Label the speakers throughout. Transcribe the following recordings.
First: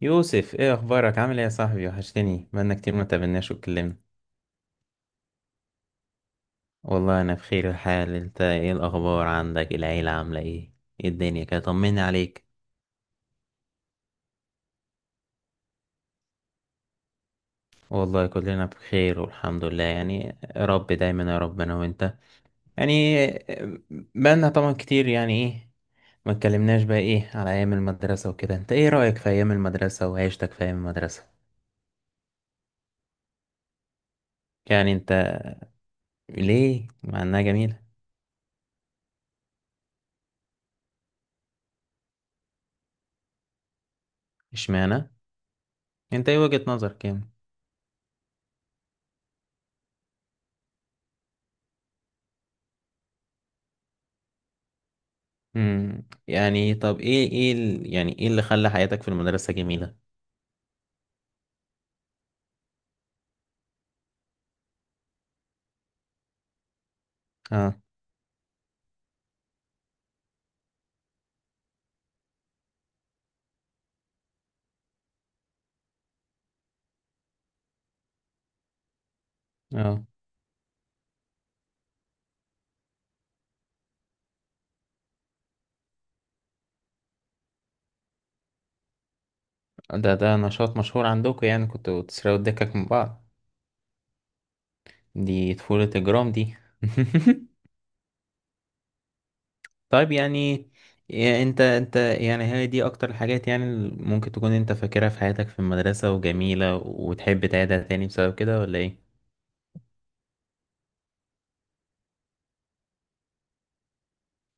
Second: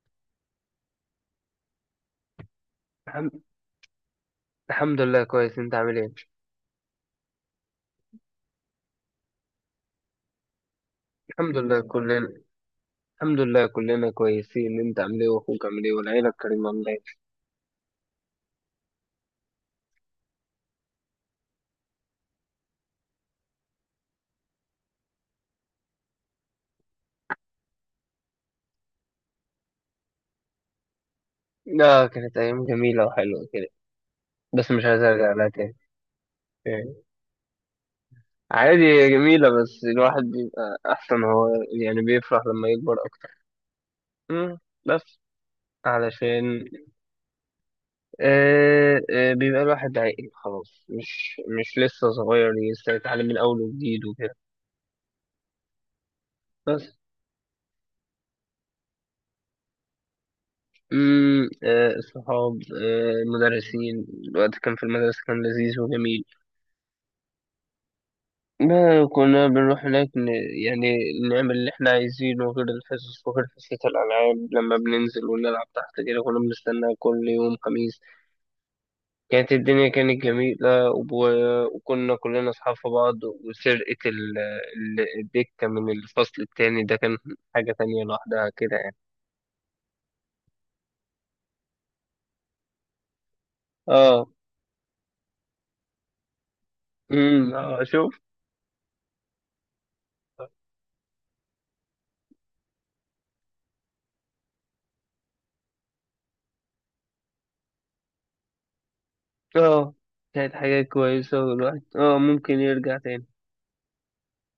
Speaker 1: يوسف، ايه اخبارك؟ عامل ايه يا صاحبي؟ وحشتني، بقالنا كتير ما
Speaker 2: الحمد
Speaker 1: تقابلناش واتكلمنا.
Speaker 2: الحمد لله. كويس، انت عامل ايه؟
Speaker 1: والله انا بخير الحال. انت ايه الاخبار؟ عندك العيله عامله ايه؟ ايه الدنيا
Speaker 2: الحمد
Speaker 1: كده؟
Speaker 2: لله
Speaker 1: طمني
Speaker 2: كلنا
Speaker 1: عليك.
Speaker 2: الحمد لله كلنا كويسين. انت عامل ايه؟ واخوك عامل ايه؟ والعيله الكريمه عامله ايه؟
Speaker 1: والله كلنا بخير والحمد لله يعني. يا رب دايما، يا رب انا وانت يعني. بقالنا طبعا كتير يعني، ايه، ما اتكلمناش بقى، ايه، على ايام المدرسه وكده. انت ايه رايك في ايام المدرسه وعيشتك في ايام المدرسه؟
Speaker 2: لا، كانت ايام جميله وحلوه كده، بس مش
Speaker 1: يعني
Speaker 2: عايز
Speaker 1: انت
Speaker 2: ارجع لها تاني.
Speaker 1: ليه
Speaker 2: يعني
Speaker 1: مع انها جميله؟
Speaker 2: عادي، هي جميله بس الواحد بيبقى احسن، هو يعني بيفرح لما يكبر اكتر. امم،
Speaker 1: اشمعنى؟
Speaker 2: بس
Speaker 1: انت ايه
Speaker 2: علشان.
Speaker 1: وجهه نظرك يعني؟
Speaker 2: آه، آه، بيبقى الواحد عاقل خلاص، مش لسه صغير، لسه يتعلم من اول وجديد وكده.
Speaker 1: يعني
Speaker 2: بس.
Speaker 1: طب ايه يعني ايه اللي خلى حياتك في المدرسة جميلة؟
Speaker 2: الصحاب، المدرسين. الوقت كان في المدرسة كان لذيذ وجميل.
Speaker 1: اه،
Speaker 2: ما كنا بنروح هناك يعني نعمل اللي احنا عايزينه، غير الحصص وغير حصة الألعاب لما بننزل ونلعب تحت كده. كنا بنستنى كل يوم خميس. كانت الدنيا
Speaker 1: اه.
Speaker 2: كانت جميلة وكنا كلنا أصحاب في بعض. وسرقة الدكة من الفصل التاني ده كان حاجة تانية لوحدها كده يعني.
Speaker 1: ده نشاط مشهور عندكم؟ يعني كنتوا بتسرقوا الدكك من بعض؟
Speaker 2: اه.
Speaker 1: دي طفولة اجرام دي.
Speaker 2: اه، شوف.
Speaker 1: طيب يعني، إيه، انت يعني هي دي اكتر الحاجات يعني اللي ممكن تكون انت فاكرها في حياتك في المدرسة وجميلة وتحب تعيدها تاني بسبب كده ولا ايه؟
Speaker 2: اه، كانت حاجة كويسة، والواحد ممكن يرجع تاني.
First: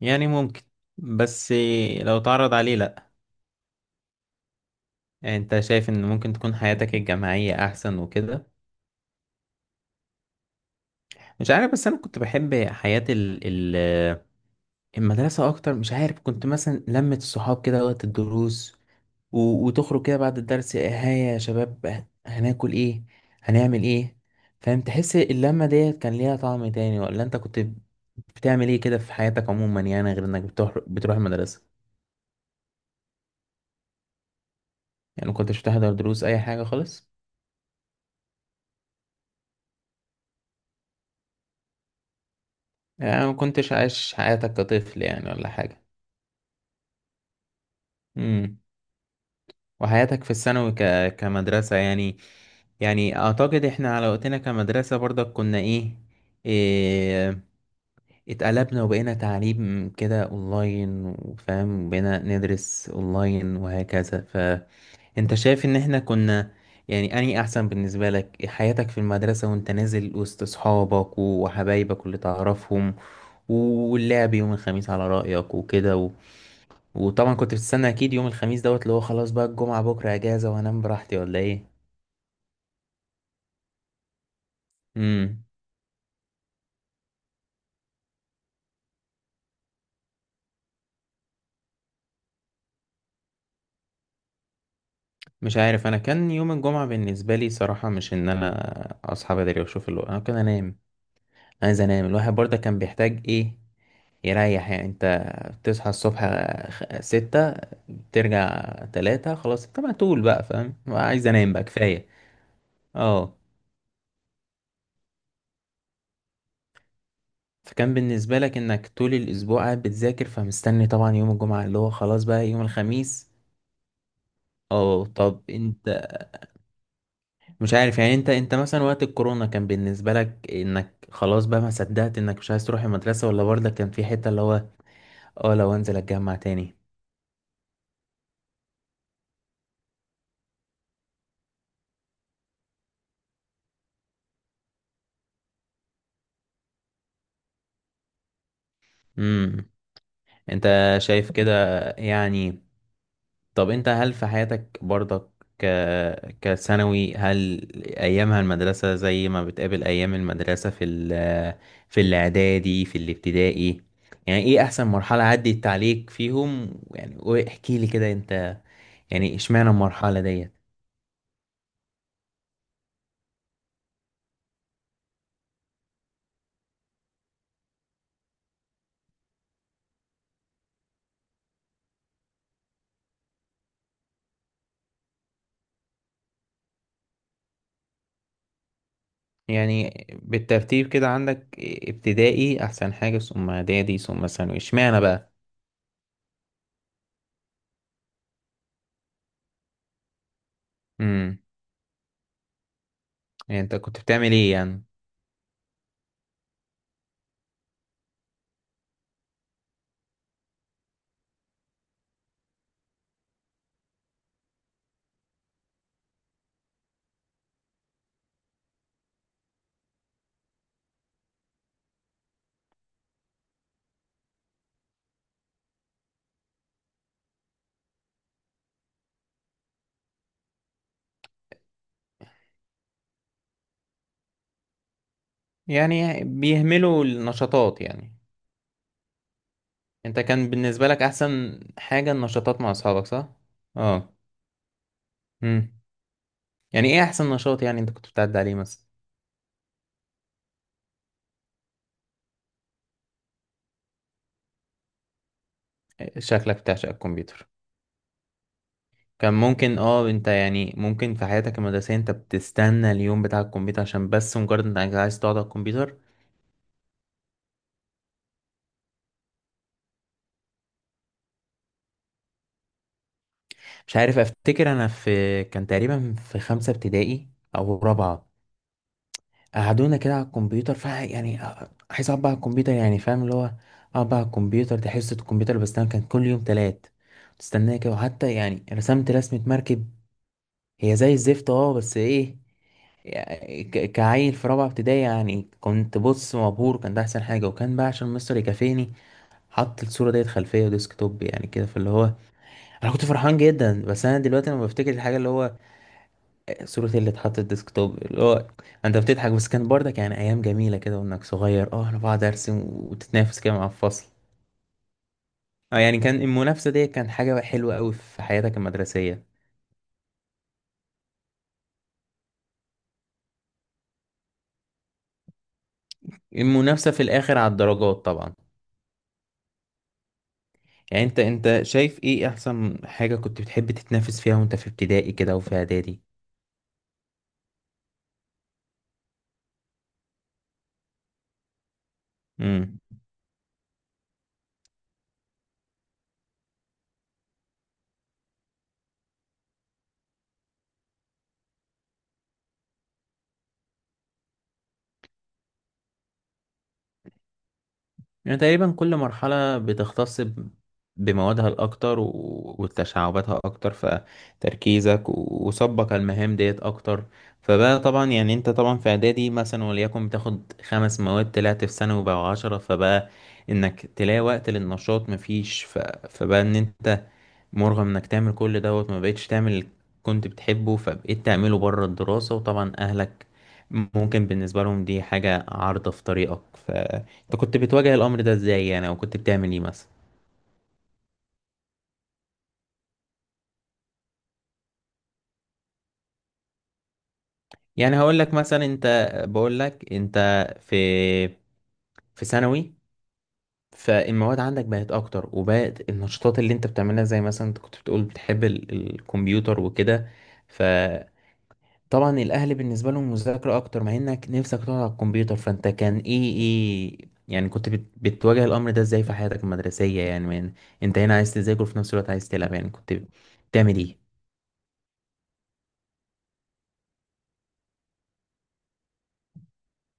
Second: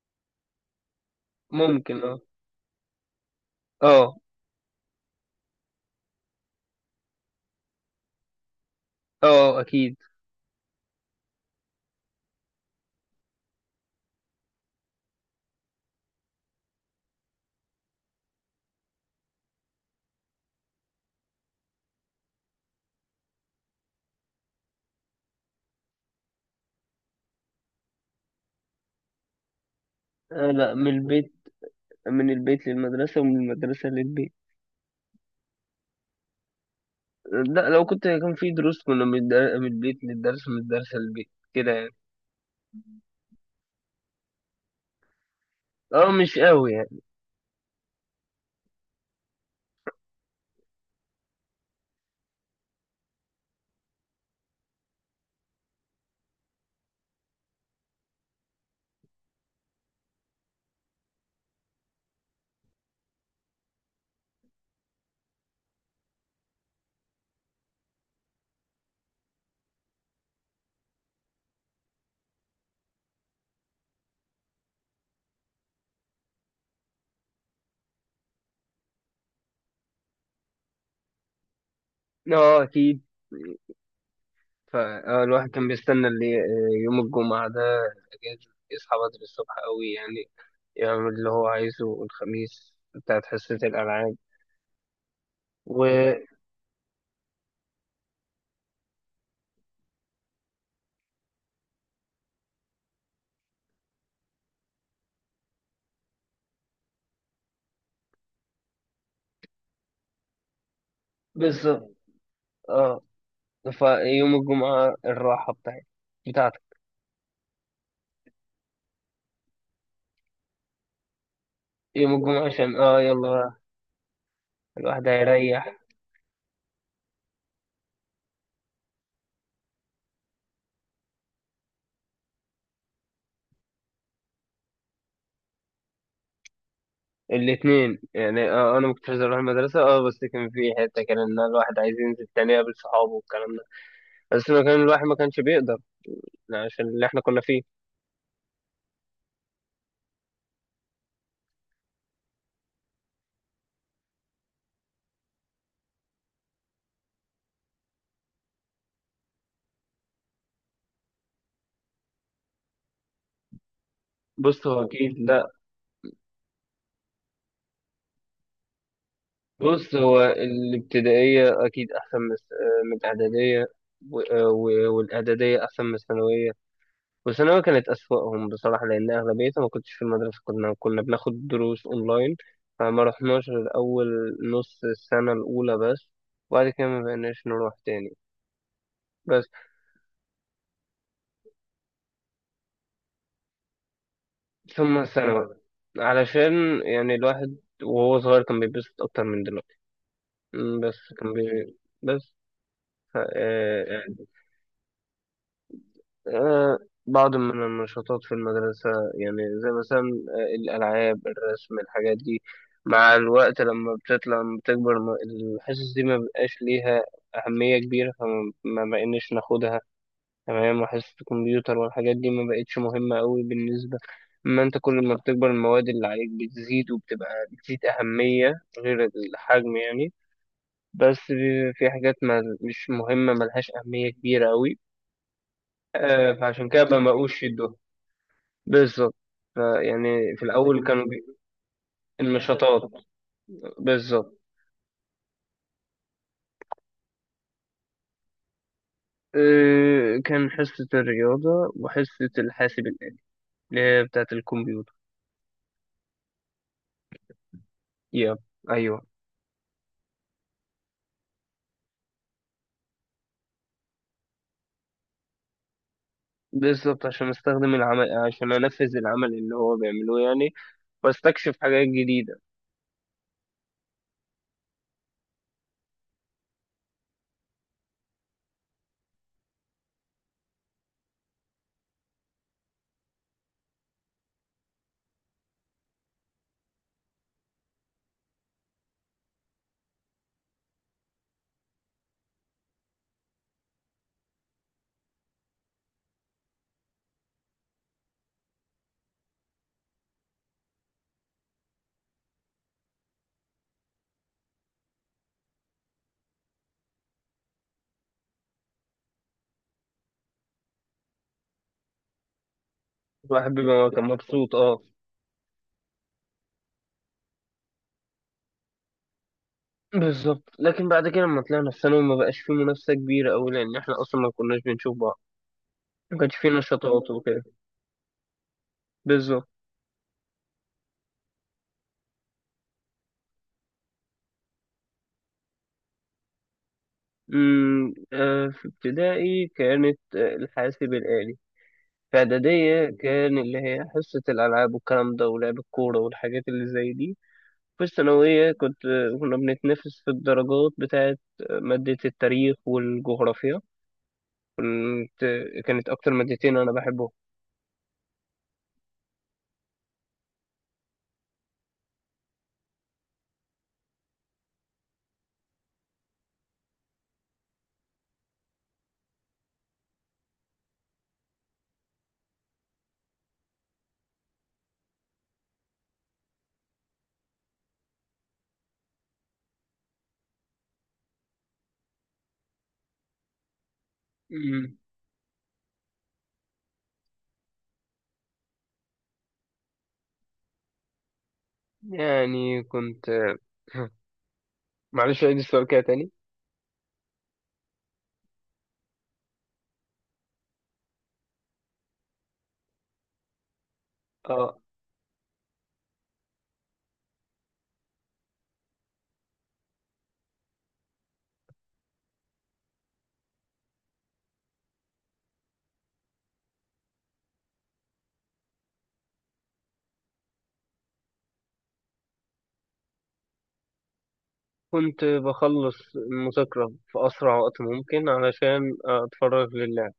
Speaker 1: يعني ممكن بس.
Speaker 2: ممكن
Speaker 1: لو
Speaker 2: اه.
Speaker 1: تعرض عليه لا.
Speaker 2: اه،
Speaker 1: يعني انت شايف ان ممكن تكون حياتك الجامعية احسن وكده؟
Speaker 2: اه، اكيد.
Speaker 1: مش عارف بس انا كنت بحب حياة ال المدرسة اكتر. مش عارف كنت مثلا لمة الصحاب كده وقت الدروس، وتخرج كده بعد الدرس، هيا يا شباب هناكل ايه؟ هنعمل ايه؟ فاهم؟ تحس اللمة ديت كان ليها طعم تاني ولا انت كنت بتعمل ايه كده في حياتك عموما يعني غير انك
Speaker 2: آه،
Speaker 1: بتروح
Speaker 2: لا، من
Speaker 1: بتروح
Speaker 2: البيت.
Speaker 1: المدرسة؟
Speaker 2: من البيت للمدرسة ومن المدرسة للبيت.
Speaker 1: يعني ما كنتش بتحضر دروس اي حاجة خالص؟
Speaker 2: لا، لو كنت كان في دروس، كنا من البيت للدرس ومن الدرس للبيت كده يعني.
Speaker 1: يعني ما كنتش عايش حياتك كطفل يعني ولا حاجة؟
Speaker 2: اه، مش قوي يعني.
Speaker 1: امم. وحياتك في الثانوي كمدرسة يعني. يعني اعتقد احنا على وقتنا كمدرسة برضك كنا إيه، اتقلبنا وبقينا تعليم كده اونلاين وفاهم، بقينا ندرس اونلاين وهكذا. فانت شايف ان احنا كنا يعني اني احسن بالنسبة لك حياتك في المدرسة وانت نازل وسط اصحابك وحبايبك اللي تعرفهم واللعب يوم الخميس على رأيك وكده. وطبعا كنت بتستنى اكيد يوم الخميس دوت اللي هو خلاص بقى الجمعة بكرة اجازة وهنام براحتي ولا ايه؟
Speaker 2: اه، اكيد.
Speaker 1: امم
Speaker 2: فالواحد كان بيستنى اللي، يوم الجمعة ده أجازة، يصحى بدري الصبح قوي يعني، يعمل اللي هو عايزه الخميس بتاعت حصة الألعاب.
Speaker 1: مش عارف، انا كان يوم الجمعة بالنسبة لي صراحة مش ان انا اصحى بدري واشوف الوقت. انا كان انام، عايز انام. الواحد برضه كان بيحتاج ايه، يريح. يعني انت بتصحى الصبح 6، ترجع 3، خلاص انت مقتول بقى، فاهم، عايز انام بقى،
Speaker 2: وبالظبط،
Speaker 1: كفاية.
Speaker 2: اه.
Speaker 1: اه.
Speaker 2: فيوم الجمعة الراحة بتاعتي بتاعتك.
Speaker 1: فكان بالنسبة لك انك طول الاسبوع قاعد بتذاكر فمستني طبعا يوم الجمعة اللي هو
Speaker 2: يوم
Speaker 1: خلاص
Speaker 2: الجمعة
Speaker 1: بقى يوم
Speaker 2: عشان
Speaker 1: الخميس.
Speaker 2: يلا
Speaker 1: اه
Speaker 2: الواحد
Speaker 1: طب
Speaker 2: هيريح.
Speaker 1: انت، مش عارف يعني، انت مثلا وقت الكورونا كان بالنسبة لك انك خلاص بقى ما صدقت انك مش عايز تروح المدرسة؟ ولا برضه كان في حتة اللي هو اه لو انزل اتجمع تاني؟
Speaker 2: الاتنين يعني. اه، انا ما كنتش عايز اروح المدرسة، اه، بس كان في حتة كان ان الواحد عايز ينزل تاني يقابل صحابه والكلام ده. بس ما كان الواحد ما كانش بيقدر يعني، عشان اللي احنا كنا فيه.
Speaker 1: امم انت شايف كده يعني؟ طب انت هل في حياتك برضك ك كثانوي، هل ايامها المدرسة زي ما بتقابل ايام المدرسة في في الاعدادي، في الابتدائي؟ يعني ايه
Speaker 2: بص، هو
Speaker 1: احسن
Speaker 2: اكيد
Speaker 1: مرحلة
Speaker 2: لا.
Speaker 1: عدت عليك فيهم يعني؟ واحكي لي كده انت، يعني اشمعنى
Speaker 2: بص،
Speaker 1: المرحلة
Speaker 2: هو
Speaker 1: ديت؟
Speaker 2: الابتدائية اكيد احسن من الاعدادية. والاعدادية احسن من الثانوية. وثانوي كانت أسوأهم بصراحة، لأن أغلبيتها ما كنتش في المدرسة. كنا بناخد دروس أونلاين. فما رحناش غير أول نص السنة الأولى بس، وبعد كده ما بقيناش نروح تاني. بس.
Speaker 1: يعني بالترتيب كده عندك ابتدائي احسن حاجه، ثم اعدادي، ثم ثانوي،
Speaker 2: ثم
Speaker 1: اشمعنى بقى؟
Speaker 2: الثانوي، علشان يعني الواحد وهو صغير كان بيتبسط أكتر من دلوقتي. بس كان
Speaker 1: امم
Speaker 2: بس ف...
Speaker 1: يعني انت
Speaker 2: آه،
Speaker 1: كنت بتعمل ايه يعني؟
Speaker 2: آه، بعض من النشاطات في المدرسة، يعني زي مثلا الألعاب، الرسم، الحاجات دي. مع الوقت لما بتطلع لما بتكبر الحصص دي ما بقاش ليها أهمية كبيرة، فما ما بقيناش ناخدها. تمام. وحصص الكمبيوتر والحاجات دي ما بقتش مهمة أوي بالنسبة. أما أنت كل ما بتكبر المواد اللي عليك بتزيد، وبتبقى بتزيد أهمية غير الحجم يعني. بس في حاجات ما مش مهمة، ملهاش أهمية كبيرة أوي.
Speaker 1: يعني
Speaker 2: فعشان كده
Speaker 1: بيهملوا
Speaker 2: ما بقوش يدوها.
Speaker 1: النشاطات يعني؟
Speaker 2: بالظبط.
Speaker 1: انت
Speaker 2: فيعني في
Speaker 1: كان
Speaker 2: الأول
Speaker 1: بالنسبه لك احسن حاجه النشاطات مع
Speaker 2: النشاطات.
Speaker 1: اصحابك، صح؟ اه.
Speaker 2: بالظبط.
Speaker 1: امم يعني ايه احسن نشاط يعني انت كنت بتعدي عليه مثلا؟
Speaker 2: كان حصة الرياضة وحصة الحاسب الآلي اللي هي بتاعة الكمبيوتر.
Speaker 1: شكلك بتعشق الكمبيوتر.
Speaker 2: يا أيوه.
Speaker 1: كان ممكن، انت يعني ممكن في حياتك المدرسيه انت بتستنى اليوم بتاع الكمبيوتر عشان بس مجرد انك عايز تقعد على الكمبيوتر.
Speaker 2: بالظبط، عشان أستخدم العمل، عشان أنفذ العمل اللي هو بيعمله يعني، وأستكشف حاجات جديدة.
Speaker 1: مش عارف افتكر انا، في كان تقريبا في خمسة ابتدائي او رابعة، قعدونا كده على الكمبيوتر، ف يعني عايز اقعد بقى على الكمبيوتر، يعني فاهم اللي هو اقعد بقى على الكمبيوتر، دي حصة الكمبيوتر بس. انا كان كل يوم تلات تستناه كده. وحتى يعني رسمت رسمة مركب، هي زي الزفت، بس ايه، يعني كعيل في رابعة ابتدائي يعني كنت بص مبهور، كان ده أحسن حاجة. وكان بقى عشان مستر يكافئني حط الصورة ديت خلفية وديسك توب، يعني كده فاللي هو أنا كنت فرحان جدا. بس أنا دلوقتي لما بفتكر الحاجة اللي هو صورة اللي اتحطت ديسكتوب اللي هو انت بتضحك. بس كان برضه يعني ايام جميلة كده، وانك صغير، انا بقعد ارسم وتتنافس
Speaker 2: الواحد
Speaker 1: كده مع
Speaker 2: بيبقى كان
Speaker 1: الفصل.
Speaker 2: مبسوط أه.
Speaker 1: اه يعني كان المنافسة دي كان حاجة حلوة قوي في حياتك المدرسية.
Speaker 2: بالظبط. لكن بعد كده لما طلعنا في ثانوي ما بقاش في منافسة كبيرة أوي، لأن إحنا أصلا ما كناش بنشوف بعض. ما كانش في
Speaker 1: المنافسة في
Speaker 2: نشاطات
Speaker 1: الاخر
Speaker 2: وكده.
Speaker 1: على الدرجات طبعا.
Speaker 2: بالظبط.
Speaker 1: يعني انت شايف ايه احسن حاجة كنت بتحب تتنافس فيها وانت في ابتدائي كده وفي اعدادي؟
Speaker 2: في ابتدائي كانت الحاسب الآلي. في إعدادية كان اللي هي حصة الألعاب والكلام ده، ولعب الكورة والحاجات اللي زي دي. في الثانوية كنت كنا بنتنافس في الدرجات بتاعة مادة التاريخ والجغرافيا. كنت كانت أكتر مادتين أنا بحبهم.
Speaker 1: يعني تقريبا كل مرحلة بتختص بموادها الأكتر وتشعباتها أكتر، فتركيزك وصبك على المهام ديت أكتر. فبقى طبعا يعني أنت طبعا في إعدادي مثلا وليكن بتاخد خمس مواد، طلعت في ثانوي بقى 10، فبقى إنك تلاقي وقت للنشاط مفيش. فبقى إن أنت مرغم انك تعمل كل دوت، ما بقتش تعمل اللي كنت بتحبه، فبقيت تعمله بره الدراسة. وطبعا اهلك ممكن بالنسبة
Speaker 2: أمم،
Speaker 1: لهم دي حاجة عارضة في طريقك، فانت كنت بتواجه الامر ده ازاي يعني؟ او كنت بتعمل ايه مثلا؟
Speaker 2: يعني كنت معلش، عيد السؤال كده تاني.
Speaker 1: يعني هقول لك مثلا، انت بقول لك انت في في ثانوي، فالمواد
Speaker 2: اه،
Speaker 1: عندك بقت اكتر، وبقت النشاطات اللي انت بتعملها زي مثلا انت كنت بتقول بتحب الكمبيوتر وكده. ف طبعا الاهل بالنسبه لهم مذاكره اكتر مع انك نفسك تقعد على الكمبيوتر، فانت كان ايه يعني كنت بتواجه الامر ده ازاي في حياتك المدرسيه يعني؟ من انت هنا عايز تذاكر وفي نفس الوقت عايز تلعب، يعني كنت بتعمل ايه؟
Speaker 2: كنت بخلص المذاكرة في أسرع وقت ممكن علشان أتفرغ لله.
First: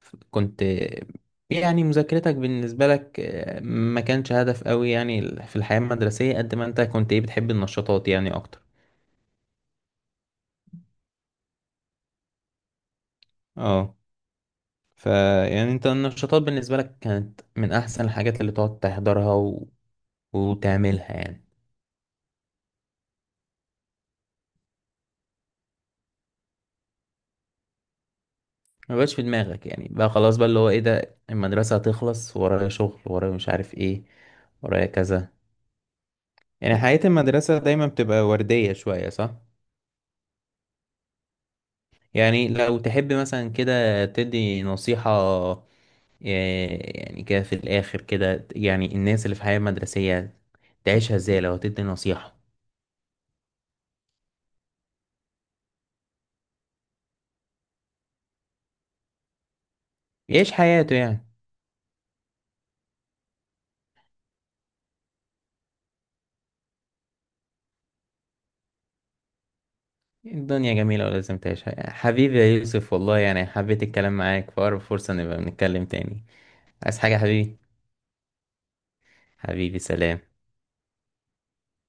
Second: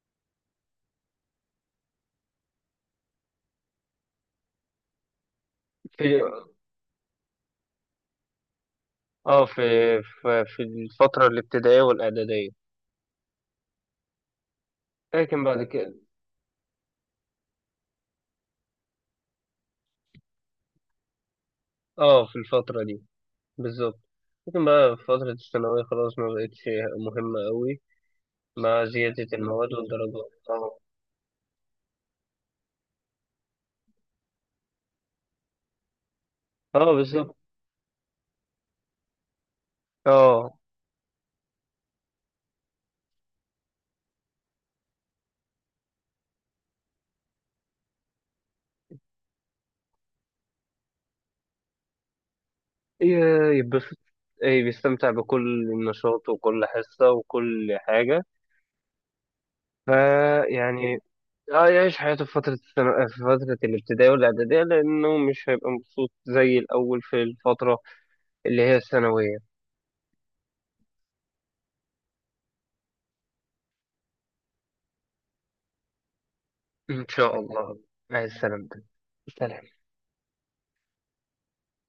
Speaker 1: كنت يعني مذاكرتك بالنسبه لك، ما كانش هدف قوي يعني في الحياه
Speaker 2: في
Speaker 1: المدرسيه قد ما انت كنت ايه بتحب النشاطات يعني اكتر.
Speaker 2: اه في في في الفترة الابتدائية والإعدادية.
Speaker 1: اه ف
Speaker 2: لكن بعد
Speaker 1: يعني انت
Speaker 2: كده.
Speaker 1: النشاطات بالنسبه لك كانت من احسن الحاجات اللي تقعد تحضرها وتعملها يعني.
Speaker 2: اه، في الفترة دي. بالظبط. لكن بقى في فترة الثانوية خلاص ما بقتش مهمة قوي، مع
Speaker 1: ما بقاش في
Speaker 2: زيادة
Speaker 1: دماغك
Speaker 2: المواد
Speaker 1: يعني، بقى
Speaker 2: والدرجات.
Speaker 1: خلاص بقى اللي هو
Speaker 2: اه.
Speaker 1: ايه، ده المدرسة هتخلص ورايا شغل، ورايا مش عارف ايه، ورايا كذا، يعني
Speaker 2: اه،
Speaker 1: حياة
Speaker 2: بالظبط.
Speaker 1: المدرسة دايما بتبقى وردية شوية صح؟
Speaker 2: اه،
Speaker 1: يعني لو تحب مثلا كده تدي نصيحة، يعني كده في الآخر كده يعني الناس اللي في حياة مدرسية تعيشها ازاي لو تدي نصيحة؟
Speaker 2: يتبسط، ايه، بيستمتع بكل نشاط وكل حصة وكل حاجة.
Speaker 1: يعيش حياته
Speaker 2: فيعني
Speaker 1: يعني.
Speaker 2: اه، يعيش حياته في فترة في فترة الابتدائية والإعدادية، لأنه مش هيبقى مبسوط زي الأول في الفترة اللي هي الثانوية.
Speaker 1: الدنيا جميلة ولازم تعيشها حبيبي يا يوسف والله. يعني حبيت الكلام معاك، في أقرب فرصة نبقى بنتكلم تاني. عايز
Speaker 2: إن
Speaker 1: حاجة يا
Speaker 2: شاء
Speaker 1: حبيبي؟
Speaker 2: الله. مع السلامة. سلام.
Speaker 1: حبيبي سلام.